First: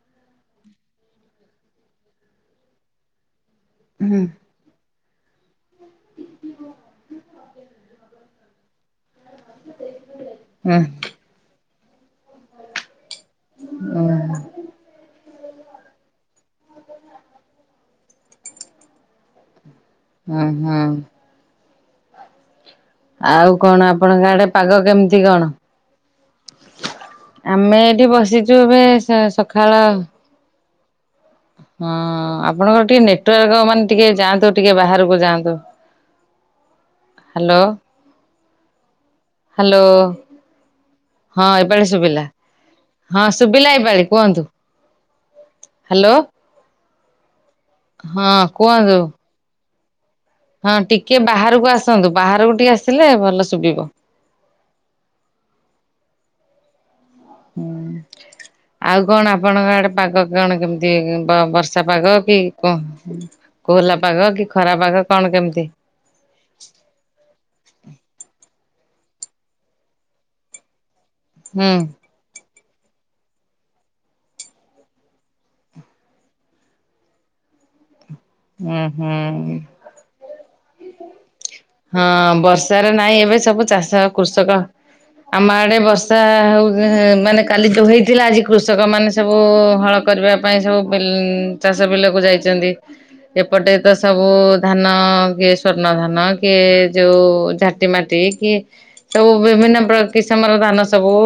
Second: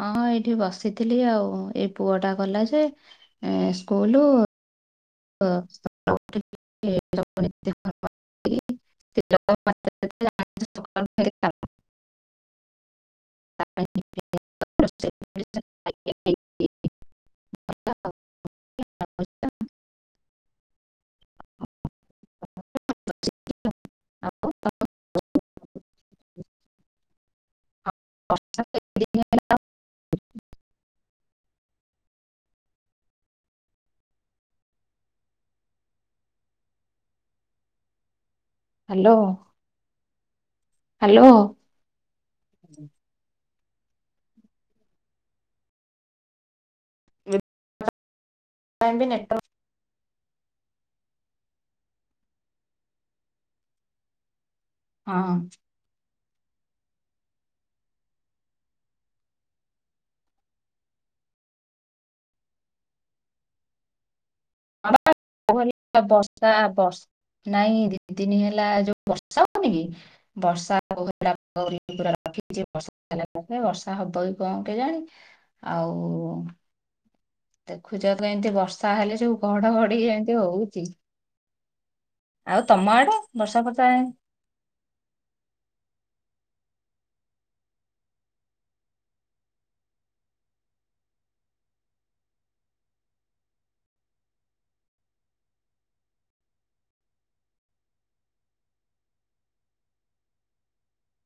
ହଁ ହଁ ଏଇ ଏଠି ବସିଥିଲି ଆଉ ଏଇ ପୁଅ ଟା ଗଲା ଯେ ଏ ହୁଁ ସ୍କୁଲ। [unintelligible] ହୁଁ। [unintelligible] ହଁ। ତା [unintelligible] ଆଉ ବସିଛି। ଉଁ ହୁଁ। ଆଉ କଣ ଆପଣଙ୍କ ଆଡେ ଆଉ ପାଗ କେମିତି କଣ? ଆମେ ତମ ଏଇଠି ବସିଛୁ ବର୍ଷା ଏବେ କେମିତି? ସକାଳ ହଁ ଆପଣଙ୍କର ଟିକେ ନେଟୱାର୍କ ମାନେ ଟିକେ ଯାଆନ୍ତୁ। ଟିକେ ବାହାରକୁ ଯାଆନ୍ତୁ। ହାଲୋ। ହାଲୋ। ହାଲୋ ହଁ ଏ ଏପାଳି ଶୁଭିଲା ହଁ ଶୁଭିଲା ଏଇପାଳି କୁହନ୍ତୁ। ହାଲୋ। ହଁ କୁହନ୍ତୁ? ସେଥିପାଇଁ ବି ନେଟୱାର୍କ ହଁ ଟିକେ ବାହାରକୁ ଆସନ୍ତୁ ବାହାରକୁ ଟିକେ ଆସିଲେ ଭଲ ଶୁବିବ। ହଁ। ହୁଁ। ଆଉ କଣ ଆପଣଙ୍କ ଆଡେ ପାଗ କଣ କେମିତି ବ ବର୍ଷା ପାଗ କି କଣ? କୋହଲା ପାଗ କି ଖରା ପାଗ କଣ କେମିତି? ଆ ବର୍ଷା ହବ। ନାଇଁ ଦି ତିନି ହେଲା ଯୋଉ ବର୍ଷା ହଉନି କି ବର୍ଷା ପୁରା [unintelligible] ହୁଁ [unintelligible] ବର୍ଷା ହବ ବି କଣ କେଜାଣି। ଆଉ ଦେଖୁଛ ତ ଏମିତି ଉଁ ବର୍ଷା ହେଲେ ଯଉ ହୁଁ। ଘଡଘଡି ଏମିତି ହଉଛି। ହଁ ଆଉ ତମ ବର୍ଷାରେ ଆଡେ ନାଇଁ ଏବେ ବର୍ଷା ସବୁ ଫର୍ଷା ଚାଷ କୃଷକ ଆମ ଆଡେ ବର୍ଷା ହଉ ମାନେ କାଲି ଯୋଉ ହେଇଥିଲା। ଆଜି କୃଷକ ମାନେ ସବୁ ହଳ କରିବା ପାଇଁ ସବୁ ବିଲ ଚାଷ ବିଲକୁ ଯାଇଛନ୍ତି। ଏପଟେ ତ ସବୁ ଧାନ କିଏ ସ୍ଵର୍ଣ୍ଣ ଧାନ କିଏ ଯୋଉ ଝା ଟି ମାଟି କି ସବୁ ବିଭିନ୍ନ ପ୍ର କିସମର ଧାନ ସବୁ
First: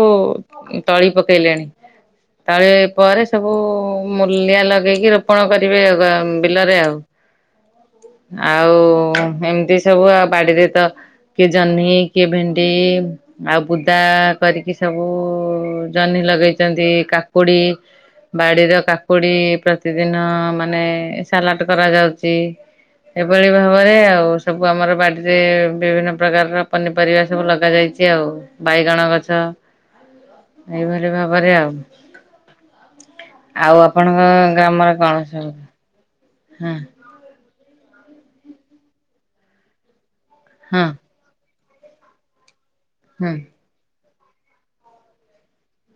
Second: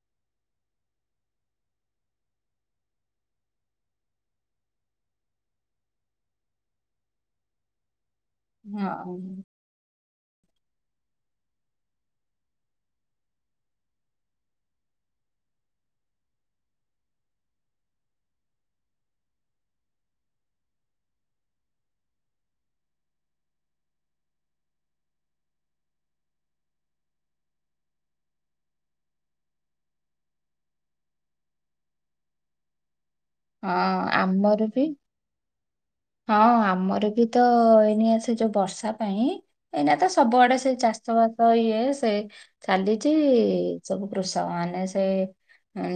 ତଳି ପକେଇଲେଣି। ତଳି ପରେ ସବୁ ମୂଲିଆ ଲଗେଇକି ରୋପଣ କରିବେ ଆ ବିଲରେ ଆଉ। ଆଉ ହଁ ଏମିତି ସବୁ ଆଉ ବାଡିରେ ତ କିଏ ଜହ୍ନି କିଏ ଭେଣ୍ଡି ଆଉ ବୁଦା କରିକି ସବୁ ଜହ୍ନି ଲଗେଇଛନ୍ତି। କାକୁଡି ବାଡିର କାକୁଡି ପ୍ରତିଦିନ ମାନେ ସାଲାଟ କରାଯାଉଛି। ଏଭଳି ଭାବରେ ଆଉ ସବୁ ଆମର ବାଡିରେ ବିଭିନ୍ନ ପ୍ରକାରର ପନିପରିବା ସବୁ ଲଗା ଯାଇଛି। ଛି ନଜ ଆଉ ବାଇଗଣ ଗଛ ଏଇଭଳି ଭାବରେ ଆଉ। [inaudible] ଆଉ ଆପଣଙ୍କ ଆମର ବି ଗ୍ରାମର କଣ ସ ହଁ ଆମର ବି ତ ଏଇନି ସେ ଯୋଉ ବର୍ଷା ପାଇଁ ଏଇନା ତ ସବୁଆଡେ ସେ ଚାଷ ବାସ ଇଏ ସେ ଚାଲିଛିଇ ସବୁ କୃଷକ ମାନେ ସେ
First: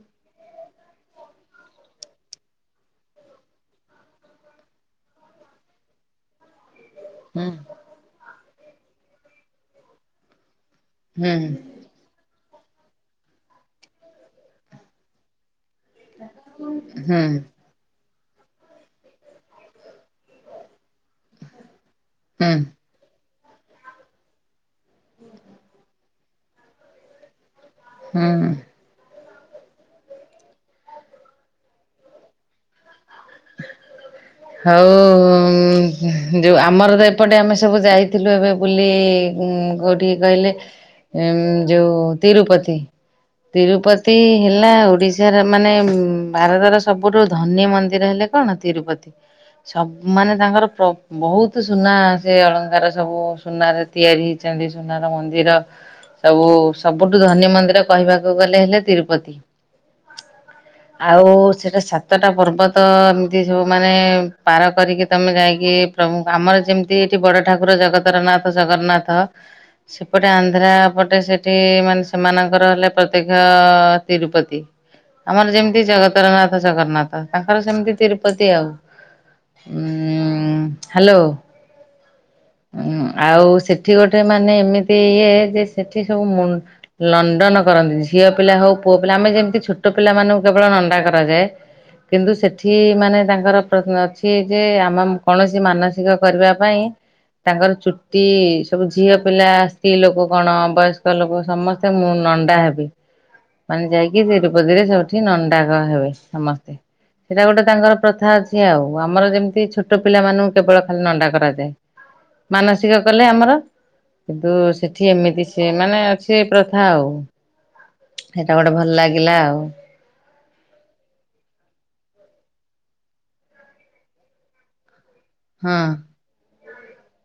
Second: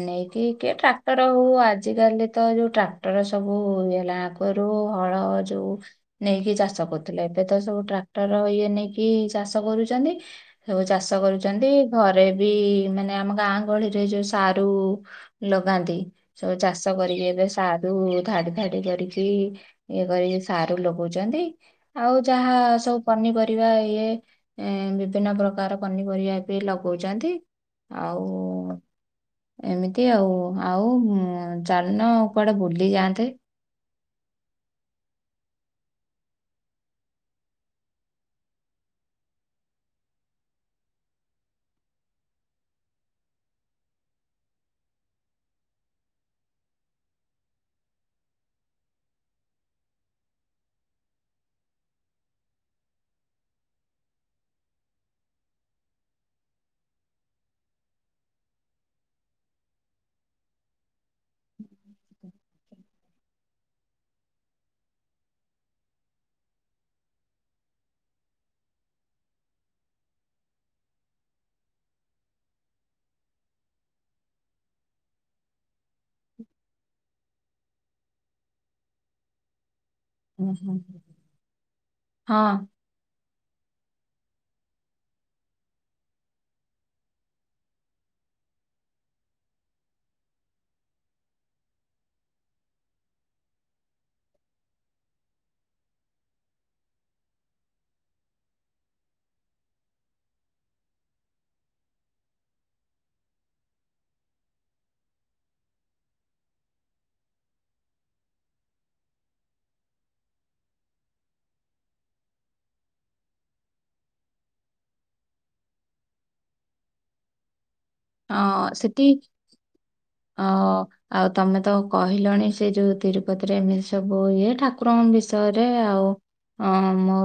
ନେଇକି କିଏ ଟ୍ରାକ୍ଟର ହଉ ଆଜିକାଲି ତ ଯୋଉ ଟ୍ରାକ୍ଟର ସବୁ ହେଲା ଆଗରୁ ହଳ ଯୋଉ ନେଇକି ଚାଷ କରୁ ଥିଲେ ଏବେ ତ ସବୁ ଟ୍ରାକ୍ଟର ଇଏ ନେଇକି ଚାଷ କରୁଛନ୍ତି ସବୁ ଚାଷ କରୁଛନ୍ତି ଘରେ ବି ମାନେ ଆମ ଗାଁ ଗହଳିରେ ଯୋଉ ସାରୁ ଲଗାନ୍ତି ସଜ। ଚା ଷ କରି ସାରୁ ଧାଡି ଧାଡି କରିକି ଇଏ କରିକି ସାରୁ ଲଗଉଛନ୍ତି ଆଉ ଯାହା ସବୁ ପନିପରିବା ପନ ର ଇଏ ବିଭିନ୍ନ ପ୍ରକାର ପନିପରିବା ବି ଲଗଉଛନ୍ତି ଆଉ ଏମିତି ଆଉ ଆଉ ଜଲନ କୁଆଡେ ବୁଲି ଯାଆନ୍ତେ ହଉ ଯଉ ଆମର ତ ଏପଟେ ଆମେ ସବୁ ଯାଇଥିଲୁ ଏବେ ବୁଲି ଟିକେ କହିଲେ ଉ ଯୋଉ ତିରୁପତି ତିରୁପତି ହେଲା ଓଡ଼ିଶାର ମାନେ ଭାରତର ସବୁଠୁ ଧନୀ ମନ୍ଦିର ହେଲେ କଣ ତିରୁପତି ସବୁ ମାନେ ତାଙ୍କର ବହୁତ ସୁନା ସେ ଅଳଙ୍କାର ସବୁ ସୁନାରେ ତିଆରି ହେଇଛନ୍ତି ସୁନାର ମନ୍ଦିର ସବୁ ସବୁଠୁ ଧନୀ ମନ୍ଦିର କହିବାକୁ ଗଲେ ହେଲେ ତିରୁପତି ଆଉ ସେଟା ସାତଟା ପର୍ବ ତ ଏମିତି ସବୁ ମାନେ ପାର କରିକି ତମେ ଯାଇକି ପ୍ରୁ ଆମର ଯେମିତି ଏଠି ବଡ ଠାକୁର ଜଗତର ନାଥ ଜଗନ୍ନାଥ ସେପଟେ ଆନ୍ଧ୍ରା ପଟେ ସେଠି ମାନେ ସେମାନଙ୍କର ହେଲେ ପ୍ରତ୍ୟେକ ତିରୁପତି ଆମର ଯେମିତି ଜଗତରନାଥ ଜଗନ୍ନାଥ ତାଙ୍କର ସେମିତି ତିରୁପତି ଆଉ ଉ ହୁଁ ହୁଁ। ହୁଁ। ହ୍ୟାଲୋ ହଁ ଉଁ ଆଉ ସେଠି ଗୋଟେ ମାନେ ଏମିତି ଇଏ ଯେ ସେଠି ସବୁ ମୁ ଲଣ୍ଡନ କରନ୍ତି ଝିଅ ପିଲା ହଉ ପୁଅ ପିଲା ଆମେ ଯେମିତି ଛୋଟ ପିଲାମାନାନଙ୍କୁ କେବଳ ନଣ୍ଡା କରାଯାଏ କିନ୍ତୁ ସେଠି ମାନେ ତାଙ୍କର ପ୍ରଶ୍ନ ଅଛି ଯେ ଆମ କୌଣସି ମାନସିକ କରିବା ପାଇଁ ତାଙ୍କର ଚୁଟି ସବୁ ଝିଅ ପିଲା ସ୍ତ୍ରୀ ଲୋକ କଣ ବୟସ୍କ ଲୋକ ସମସ୍ତେ ମୁଁ ନଣ୍ଡା ହେବି ମାନେ ଯାଇକି ସେ ରୁପତିରେ ସବୁଠି ନଣ୍ଡାକ ହେବେ ସମସ୍ତେ ସେଇଟା ଗୋଟେ ତାଙ୍କର ପ୍ରଥା ଅଛି ସେ ଆଉ ଆମର ଯେମିତି ଛୋଟ ପିଲାମାନଙ୍କୁ କେବଳ ଖାଲି ନଣ୍ଡା କରାଯାଏ ମାନସିକ କଲେ ଆମର କିନ୍ତୁ ସେଠି ଏମିତି ସି ମାନେ ଅ ସେ ପ୍ରଥା ଆଉ ସେଇଟା ହଁ ଗୋଟେ ଭଲ ସେଠି ଲାଗିଲା ଆଉ ହ ଆଉ ତମେ ତ କହିଲଣି ସେ ଯୋଉ ତିରୁପତିରେ ଏମିତି ସବୁ ଇଏ ଠା କ୍ର ବିଷୟରେ ହଁ। ଆଉ ହଁ ମୋ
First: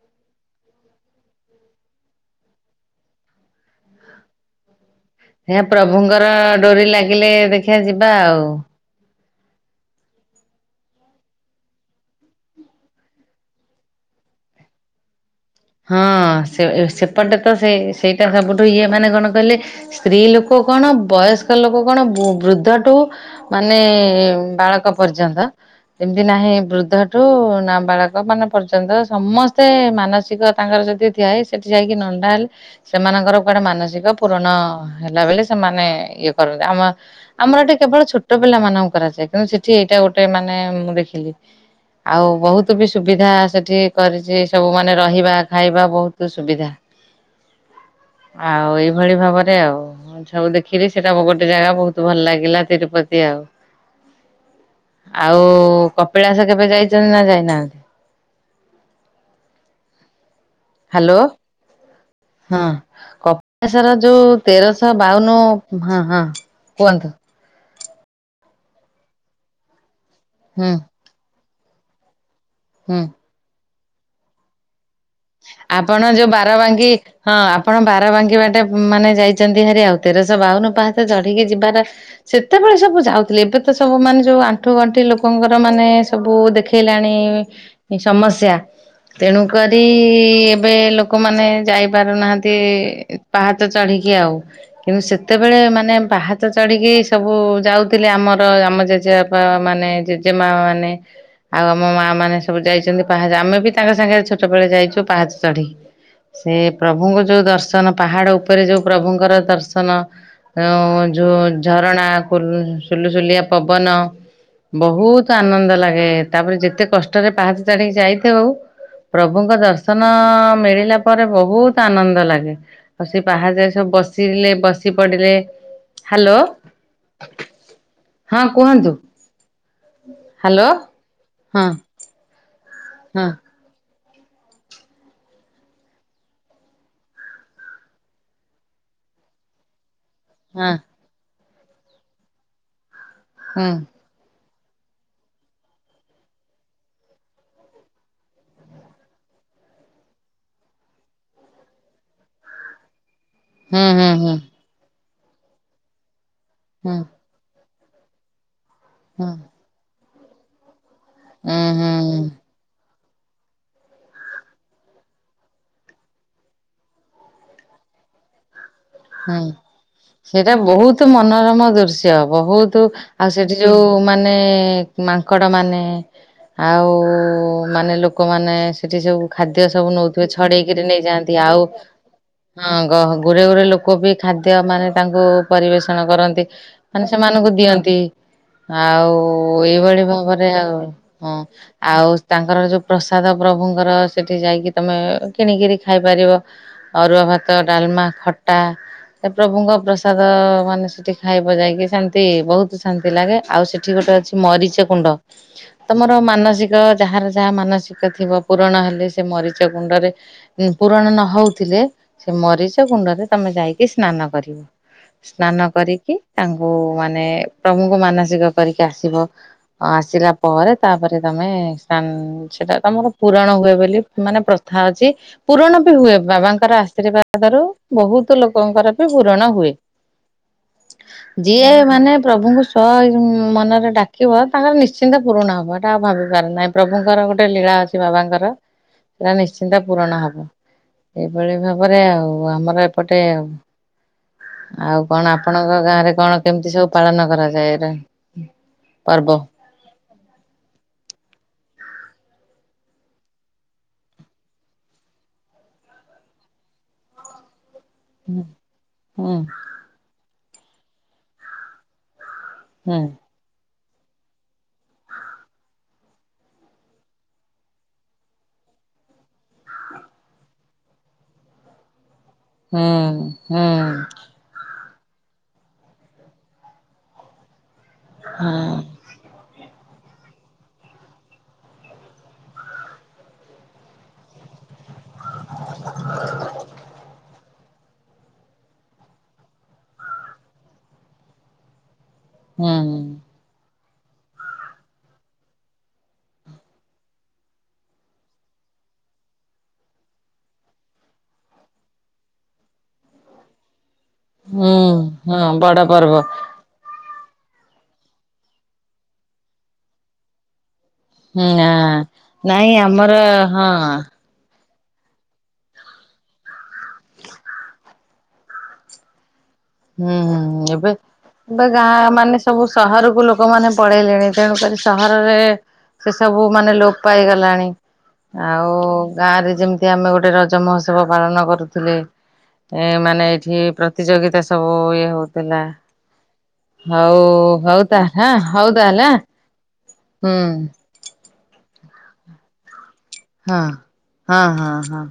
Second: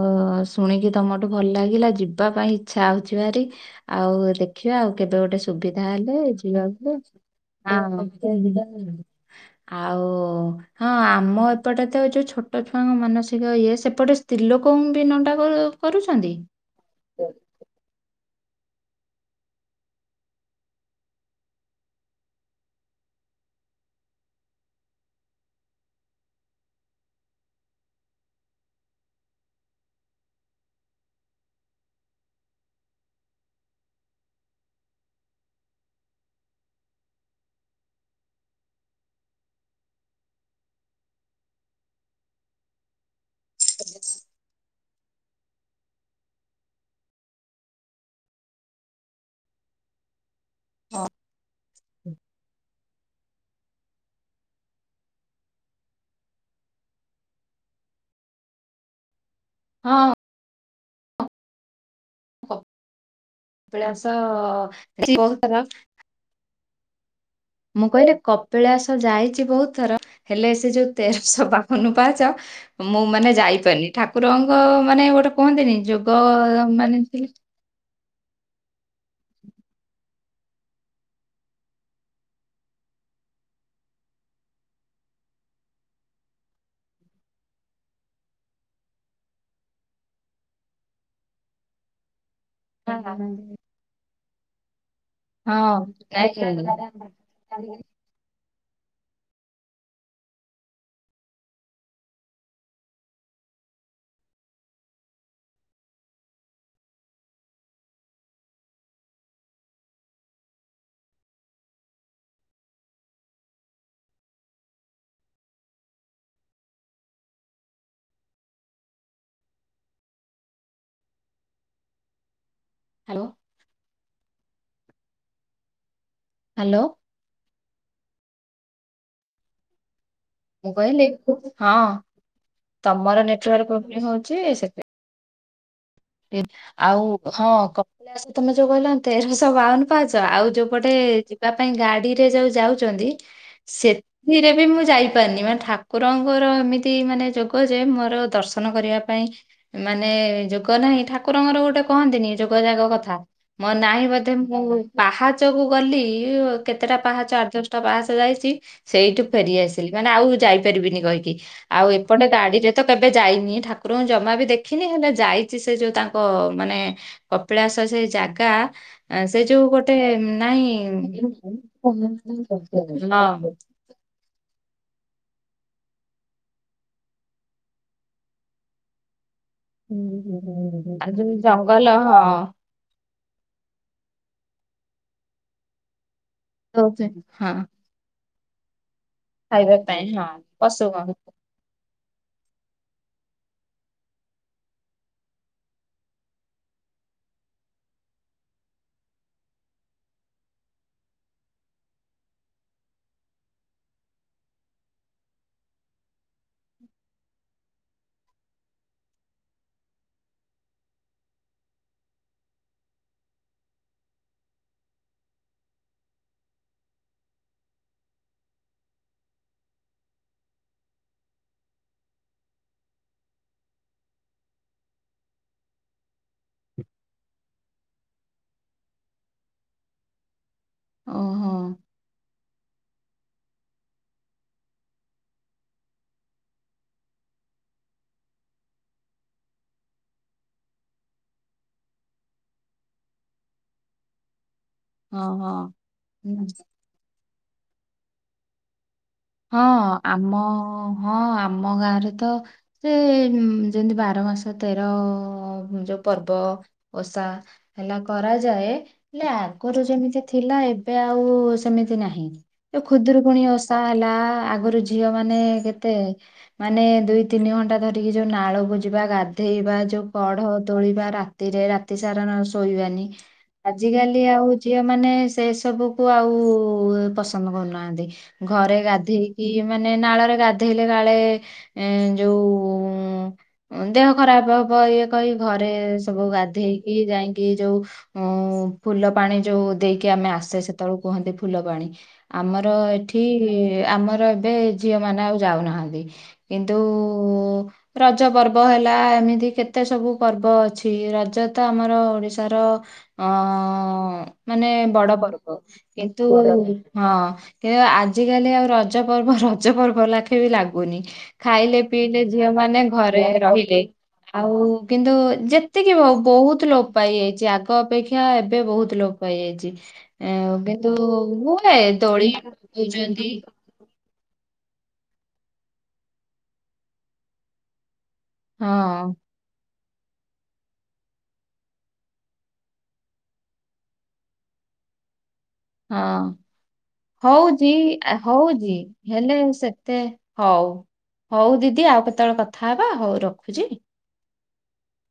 ଶୁଣିକି ତମଠୁ ଭଲ ଲାଗିଲା ଯିବା ପାଇଁ ଇଚଛା ହଉଛି ଭାରି ଆଉ ଦେଖିବା ଆଉ କେବେ ଗୋଟେ ହେ ସୁବିଧା ହେଲେ ପ୍ରଭୁଙ୍କର ଡୋରି ଯିବାକୁ ଲାଗିଲେ ଦେଖିବା ହଁ ଯିବା ଆଉ ଆଉ ହଁ ଆମ ଏପଟେ ତ ଯୋଉ ଛୋଟ ଛୁଆଙ୍କ ମାନସିକ ଇଏ ସେପଟେ ସ୍ତ୍ରୀ ଲୋକଙ୍କୁ ବି ନଟାକ ହଁ ସେ ସେପଟେ ତ ସେ ସେଇଟା ସବୁଠୁ ଇଏ ମାନେ କଣ କହିଲେ ସ୍ତ୍ରୀ ଲୋକ କଣ ବୟସ୍କ ଲୋକ କଣ ବୃଦ୍ଧଠୁ ମାନେ ବାଳକ ପର୍ଯ୍ୟନ୍ତ ଏମିତି ନାହିଁ ବୃଦ୍ଧଠୁ ନା ବାଳକ ମାନ ପର୍ଯ୍ୟନ୍ତ ସମସ୍ତେ ମାନସିକ ତାଙ୍କର ଯଦି ଥିଆଏ, ସେଠି ଯାଇକି ନଣ୍ଡା ହେଲେ ସେମାନଙ୍କର କୁଆଡେ ମାନସିକ ପୂୁରଣ ହେଲା ବେଲେ, ସେମାନେ ଇଏ କରନ୍ତି। ଆମ ଆମର ଏଟି କେବଳ ଛୋଟ ପିଲା ମାନଙ୍କୁ କରାଯାଏ। କିନ୍ତୁ ସେଠି ଏଇଟା ଗୋଟେ ମାନେ, ମୁଁ ଦେଖିଲି। ଆଉ, ବହୁତ ବି ସୁବିଧା ସେଠି କରିଛି। ସବୁ ମାନେ ରହିବା ଖାଇବା ବହୁତ ସୁବିଧା। ଆଉ ଏଇଭଳି ଭାବରେ ଆଉ ସବୁ ଦେଖିଲି, ସେଇଟା ଗୋଟେ ଜାଗା ବହୁତ ଭଲ ଲାଗିଲା। ତିରୁପତି ଆଉ। ଆଉ, କପିଳାସ କେବେ ଯାଇଚନି ନା ଯାଇନାହାଁନ୍ତି? ହଁ। ହ୍ୟାଲୋ। ହଁ, କପେଶର କପିଳାସ ଯୋଉ ତେରଶହ ଯାଇଛି ବହୁତ ବାଉନୁ, ଥର ହଁ, ହଁ କୁହନ୍ତୁ। ମୁଁ କହିଲି କପିଳାସ ଯାଇଛି ବହୁତ ଥର। ହେଲେ ସେ ହୁଁ ଯୋଉ ତେରଶହ ବାଉନ ପାହାଚ, ମୁଁ ହୁଁ। ମାନେ ଯାଇପାରିନି, ଠାକୁରଙ୍କ ମାନେ ଗୋଟେ କୁହନ୍ତିନି ଯୋଗ ଆପଣ ଯୋଉ, ବାରବାଙ୍କୀ, ମାନେ ଥିଲେ- ହଁ ଆପ୍ ଆପଣ ବାରବାଙ୍କୀବାଟେ ମାନେ ଯାଇଛନ୍ତି ହାରି ଆଉ। ତେରଶହ ବାଉନ ପାହାଚ ଚଢ଼ିକି ଯିବାର ସେତେବେଳେ ସବୁ ଯାଉଥିଲେ। ଏବେ ତ ସବୁ ମାନେ ଯୋଉ ଆଣ୍ଠୁ ଗଣ୍ଠି ଲୋକଙ୍କର ମାନେ ସ ସବୁ ଦେଖେଇଲାଣି ସମସ୍ୟା। ତେଣୁ କରି ବି-ଇ-ଇ ଏବେ ଲୋକମାନେ ଯାଇପାରୁନାହାଁନ୍ତି। ହଁ ତେ-ଏ ନାଇଁ- ପାହଚ ଚଢ଼ିକି ଆଉ। କିନ୍ତୁ ସେତ୍ ତେବେଳେ ମାନେ ପାହାଚ ଚଢ଼ିକି ସବୁ ଯାଉ ଥିଲେ, ଆମର ଆମ ଜେଜେବାପା ମାନେ, ଜେଜେମା ମାନେ ଆଉ, ଆମ ମାଁ ମାନେ ସବୁ ଯାଇଛନ୍ତି ପାହାଚ, ଆମେ ବି ତାଙ୍କ ସାଙ୍ଗେ ଛୋଟବେଳେ ଯାଇଛୁ ପାହାଚ ଚଢି। ସେ ପ୍ରଭୁଙ୍କ ଯୋଉ ଦର୍ଶନ! ପାହାଡ ଉପରେ ଯୋଉ ପ୍ରଭୁଙ୍କର ଦର୍ଶନ ଉଁ ଯଉଁ ଝରଣା କୁ ସୁଲୁସୁଲିଆ ପବନ ବହୁତ ଆନନ୍ଦ ଲାଗେ। ତା'ପରେ ଯେତେ କଷ୍ଟରେ ପାହାଚ ଚଢ଼ିକି ଯାଇଥାଉ। ପ୍ରଭୁଙ୍କ ଦର୍ଶନ-ଅ ମିଳିଲା ପରେ ବହୁତ ଆନନ୍ଦ ଲାଗେ। ଆଉ, ସେ ହ୍ୟାଲୋ ପାହଚରେ ସବୁ ବସିଲେ, ବସିପଡିଲେ, ହାଲୋ! ହାଲୋ। ହଁ କୁହନ୍ତୁ। ହୁଁ। ମୁଁ କହିଲି, ହଁ, ତମର ହଁ ନେଟୱାକ୍ ପ୍ରୋବ୍ଲେମ୍ ହଉଛି, ସେତ୍ ଆଉ, ହଁ କପିଳାସ ତମେ ଯୋଉ କହିଲ ତେରଶହ ବାଉନ ପାହାଚ। ଆଉ, ହଁ ଯୋଉପଟେ ଯିବା ପାଇଁ ଗାଡିରେ ଯୋଉ ଯାଉଛନ୍ତି। ହୁଁ ସେ ଥିରେ ବି ମୁଁ ଯାଇପାରିନି। ମାନେ ଠାକୁରଙ୍କର ଏମିତି ମାନେ ଯୋଗ ଯେ, ମୋର ଦର୍ଶନ କରିବା ପାଇଁ ମାନେ-ଏ ଯଉ କ ନାହିଁ, ଠାକୁରଙ୍କର ଗୋଟେ କହନ୍ତିନି! ଯୋଗଜାଗ କଥା ମୋ ନାହିଁ, ହୁଁ ହୁଁ ବୋଧେ ମୁଁ ପାହାଚକୁ ଗଲି ହୁଁ କେତେଟା ପାହାଚ ଆଠ ଦଶଟା ପାହାଚ ଯାଇଛି! ସେଇଠୁ ହୁଁ ଫେରିଆସିଲି। ଥିଲି, ମାନେ ଆଉ ଯାଇପାରିବିନି କହିକି ହୁଁ ଆଉ ହୁଁ ଏପଟେ ହୁଁ ଗାଡିରେ ତ କେବେ ଯାଇନି? ଠାକୁରଙ୍କୁ ଜମା ବି ଦେଖିନି? ହେଲେ ଯାଇ ଛି। ସେ ଯୋଉ ତାଙ୍କ ମାନେ, କପିଳାସ ସେ ଜାଗା ଆଁ, ସେ ହୁଁ, ଯୋଉ ଗୋଟେ ସେଇଟା ନାହିଁ ବହୁତ ମନୋରମ ହଁ ଦୃଶ୍ୟ! ବହୁତୁ ଆଉ, ସେଠି ଯୋଉଁ ମାନେ ନେ-ଏ-ଏ ମାଙ୍କଡ ମାନେ ଆଉ-ଉ-ଉ-ଉ, ମାନେ ଲୋକମାନେ ସେଠି ସବୁ ଖାଦ୍ୟ ସବୁ ନଉଥିବେ। ଛଡେଇକିରି ଯୋଉ ନେଇଯାଆନ୍ତି। ଆଉ ଜଙ୍ଗଲ ହଁ ହଁ, ଗହ ଗୁରେ ଗୁରେ ଲୋକ ବି ଖାଦ୍ୟ ମାନେ ତାଙ୍କୁ ପରିବେଷଣ କରନ୍ତି। ମାନେ ଦଉଚି, ସେମାନଙ୍କୁ ହଁ ଦିଅନ୍ତି। ଆଉ ଓ ଖାଇବା ଏଇଭଳି ପାଇଁ ହଁ ଭାବରେ ଆଉ, ପଶୁ ଓହୋ ହଁ। ଆଉ, ତାଙ୍କର ଯୋଉ ପ୍ରସାଦ ପ୍ରଭୁଙ୍କର ସେଠି ଯାଇକି, ତମେ କିଣିକିରି ଖାଇପାରିବ। ଅରୁଆ ଭାତ, ଡାଲମା, ଖଟା। ସେ ପ୍ରଭୁଙ୍କ ପ୍ରସାଦ-ଅ ମାନେ ସେଠି ଖାଇବ ଯାଇକି। ସେମତି ବହୁତ, ଶାନ୍ତି ଲାଗେ। ଆଉ ସେଠ୍ ଠି ଗୋଟେ ଅଛି, ମରିଚ କୁଣ୍ଡ। ତମର ମାନସିକ ଯାହାର ଯାହା ମାନସିକ ଥିବ ପୁରଣ ହେଲେ ସେ ମରିଚ କୁଣ୍ଡରେ ଉଁ ପୂରଣ ନ ହଉଥିଲେ ସେ ମରିଚ କୁଣ୍ଡରେ ତମେ ଯାଇକି ସ୍ନାନ କରିବ। ସ୍ନାନ କରିକି ତାଙ୍କୁ ମାନେ ପ୍ରଭୁଙ୍କୁ ମାନସିକ କରିକି ଆସିବ। ଅ ଆସିଲା ପରେ ତାପରେ ତମେ ସାନ୍ ସେଟା ତମର ପୁରାଣ ହୁଏ ବୋଲି ମାନେ ପ୍ରଥା ଅଛି। ପୁରଣ ବି ହୁଏ ବାବାଙ୍କର ଆଶୀର୍ବାଦରୁ ବୋହୁତୁ ଲୋକଙ୍କର ବି ପୂରଣ ହୁଏ ଯିଏ ମାନେ ପ୍ରଭୁଙ୍କୁ [unintelligible] ମନରେ ଡାକିବ ତାଙ୍କର ନିଶ୍ଚିନ୍ତ ପୁରୁଣ ହେବ ହେଟା ଆଉ ଭାବିବାର ନାହିଁ ପ୍ରଭୁଙ୍କର ଗୋଟେ ଲୀଳା ଅଛ୍ ଚି ବାବାଙ୍କର ସେଟା ନିଶ୍ଚିନ୍ତ ପୂରଣ ହବ ଏଇଭଳି ଭାବରେ ଆଉ ଆମ ର ଏପଟେ ଆଉ। ଆଉ ହଁ କଣ ଆପଣଙ୍କ ଗାଁରେ କଣ ହଁ। କେମିତି ସବୁ ପାଳନ କରାଯାଏ ର ପର୍ବ? ହଁ ଆମ ହଁ ଆମ ଗାଁରେ ତ ତେମ୍ ଯେଏଁତି ବାର ମାସ ତେର ଯୋଉ ପର୍ବ। ଓଷା। ହେଲା କରାଯାଏ ହେଲେ ହୁଁ ଆଗରୁ ଯେମିତି ଥିଲା ଏବେ ଆଉ ସେମିତି ନାହିଁ। ଯୋଉ ହୁଁ ଖୁଦୁରୁକୁଣି ଓଷା ହେଲା ଆଗରୁ ଝିଅ ମାନେ କେତେ ମାନେ ଦୁଇ ତିନି ଘଣ୍ଟା ଧରିକି ଯୋଉ ନାଳକୁ ଜିବା ଗାଧେଇବା ଯୋଉ କଢ଼ ତୋଳିବା ରା ତିରେ ରାତିସାରା ନ ଆଉ ହୁଁ ଶୋଇବାନି ହୁଁ ଆଜିକାଲି ଆଉ ଝିଅ ମାନେ ସେ ସବୁକୁ ଆଉ ପସନ୍ଦ କରୁନାହାନ୍ତି ଘରେ ହଁ। ଗାଧେଇ କି ମାନେ ନାଳରେ ଗାଧେଇଲେ କାଳେ ଏଁ ଯୋଉ ଉଁ ଦେହ ଖରାପ ହବ ଇଏ କହି ଘରେ ସବୁ ଗାଧେଇକି ଯାଇଁ କି ଯୋଉ ଉଁ ଫୁଲ ପାଣି ଯୋଉ ଦେଇକି ଆମେ ଆସେ ସେତେବେଳୁ କୁହନ୍ତି ଫୁଲ ପାଣି। ଆମର ହୁଁ ଏଠି ଆମର ଏବେ ଝିଅ ମାନେ ଆଉ ଯାଉନାହାନ୍ତି। କିନ୍ତୁ ରଜ ପର୍ବ ହେଲା ଏମିତି କେତେ ସବୁ ପର୍ବ ଅଛି ରଜ ତ ଆମର ଓଡ଼ିଶାର ଅଁ ଉଁ। ମାନେ ହୁଁ ବଡ଼ ହଁ ପର୍ବ ବଡ ପର୍ବ କିନ୍ତୁ ହଁ କିନ୍ତୁ ଆ ଆଜିକାଲି ଆଉ ରଜ ପର୍ବ ରଜ ପର୍ବ ଲାଖେ ବି ଲାଗୁନି। ହୁଁ ହଁ। ଖାଇଲେ ପିଇଲେ ଝିଅ ନାଇଁ ମାନେ ଆମର ଘରେ ହଁ ରହିଲେ। ଆଉ କିନ୍ତୁ ଯେତିକି ହଉ ବହୁତ ଲୋପ୍ ପାଇଯାଇଛି ଆଗ ଅପେକ୍ଷା ଏବେ ବହୁତ ଲୋପ୍ ପାଇ ଯାଇଛି। ଏବେ ଗାଁ ଦୋଳି ମାନେ ସବୁ ସହରକୁ ଲଗଉଛନ୍ତି ଲୋକ ମାନେ ପଳେଇଲେଣି ତେଣୁକରି ସହରରେ ସେ ସବୁ ମାନେ ଲୋପ୍ ପାଇଗଲାଣି। ଆଉ ହଁ ଗାଁ ରେ ଯେମ୍- ତି ଆମେ ଗୋଟେ ରଜ ମହୋତ୍ସବ ପାଳନ କରୁଥିଲେ ଏ ମାନେ ଏଇଠି ପ୍ରତିଯୋଗିତା ସ୍ ସବୁ ଇଏ ହୋଉଥିଲା। ହଁ ହଉଛି ଆ ତାହେଲେ ହଉ ହଉଛି ତାହେଲେ ହେଲେ ସେ ତେ ହଉ ହୁଁ। ହଉ ଦିଦି ଆଉ କେତେବେଳେ କଥା ହେବା ହଉ ର ହଁ ହଁ ହଁ ହଁ।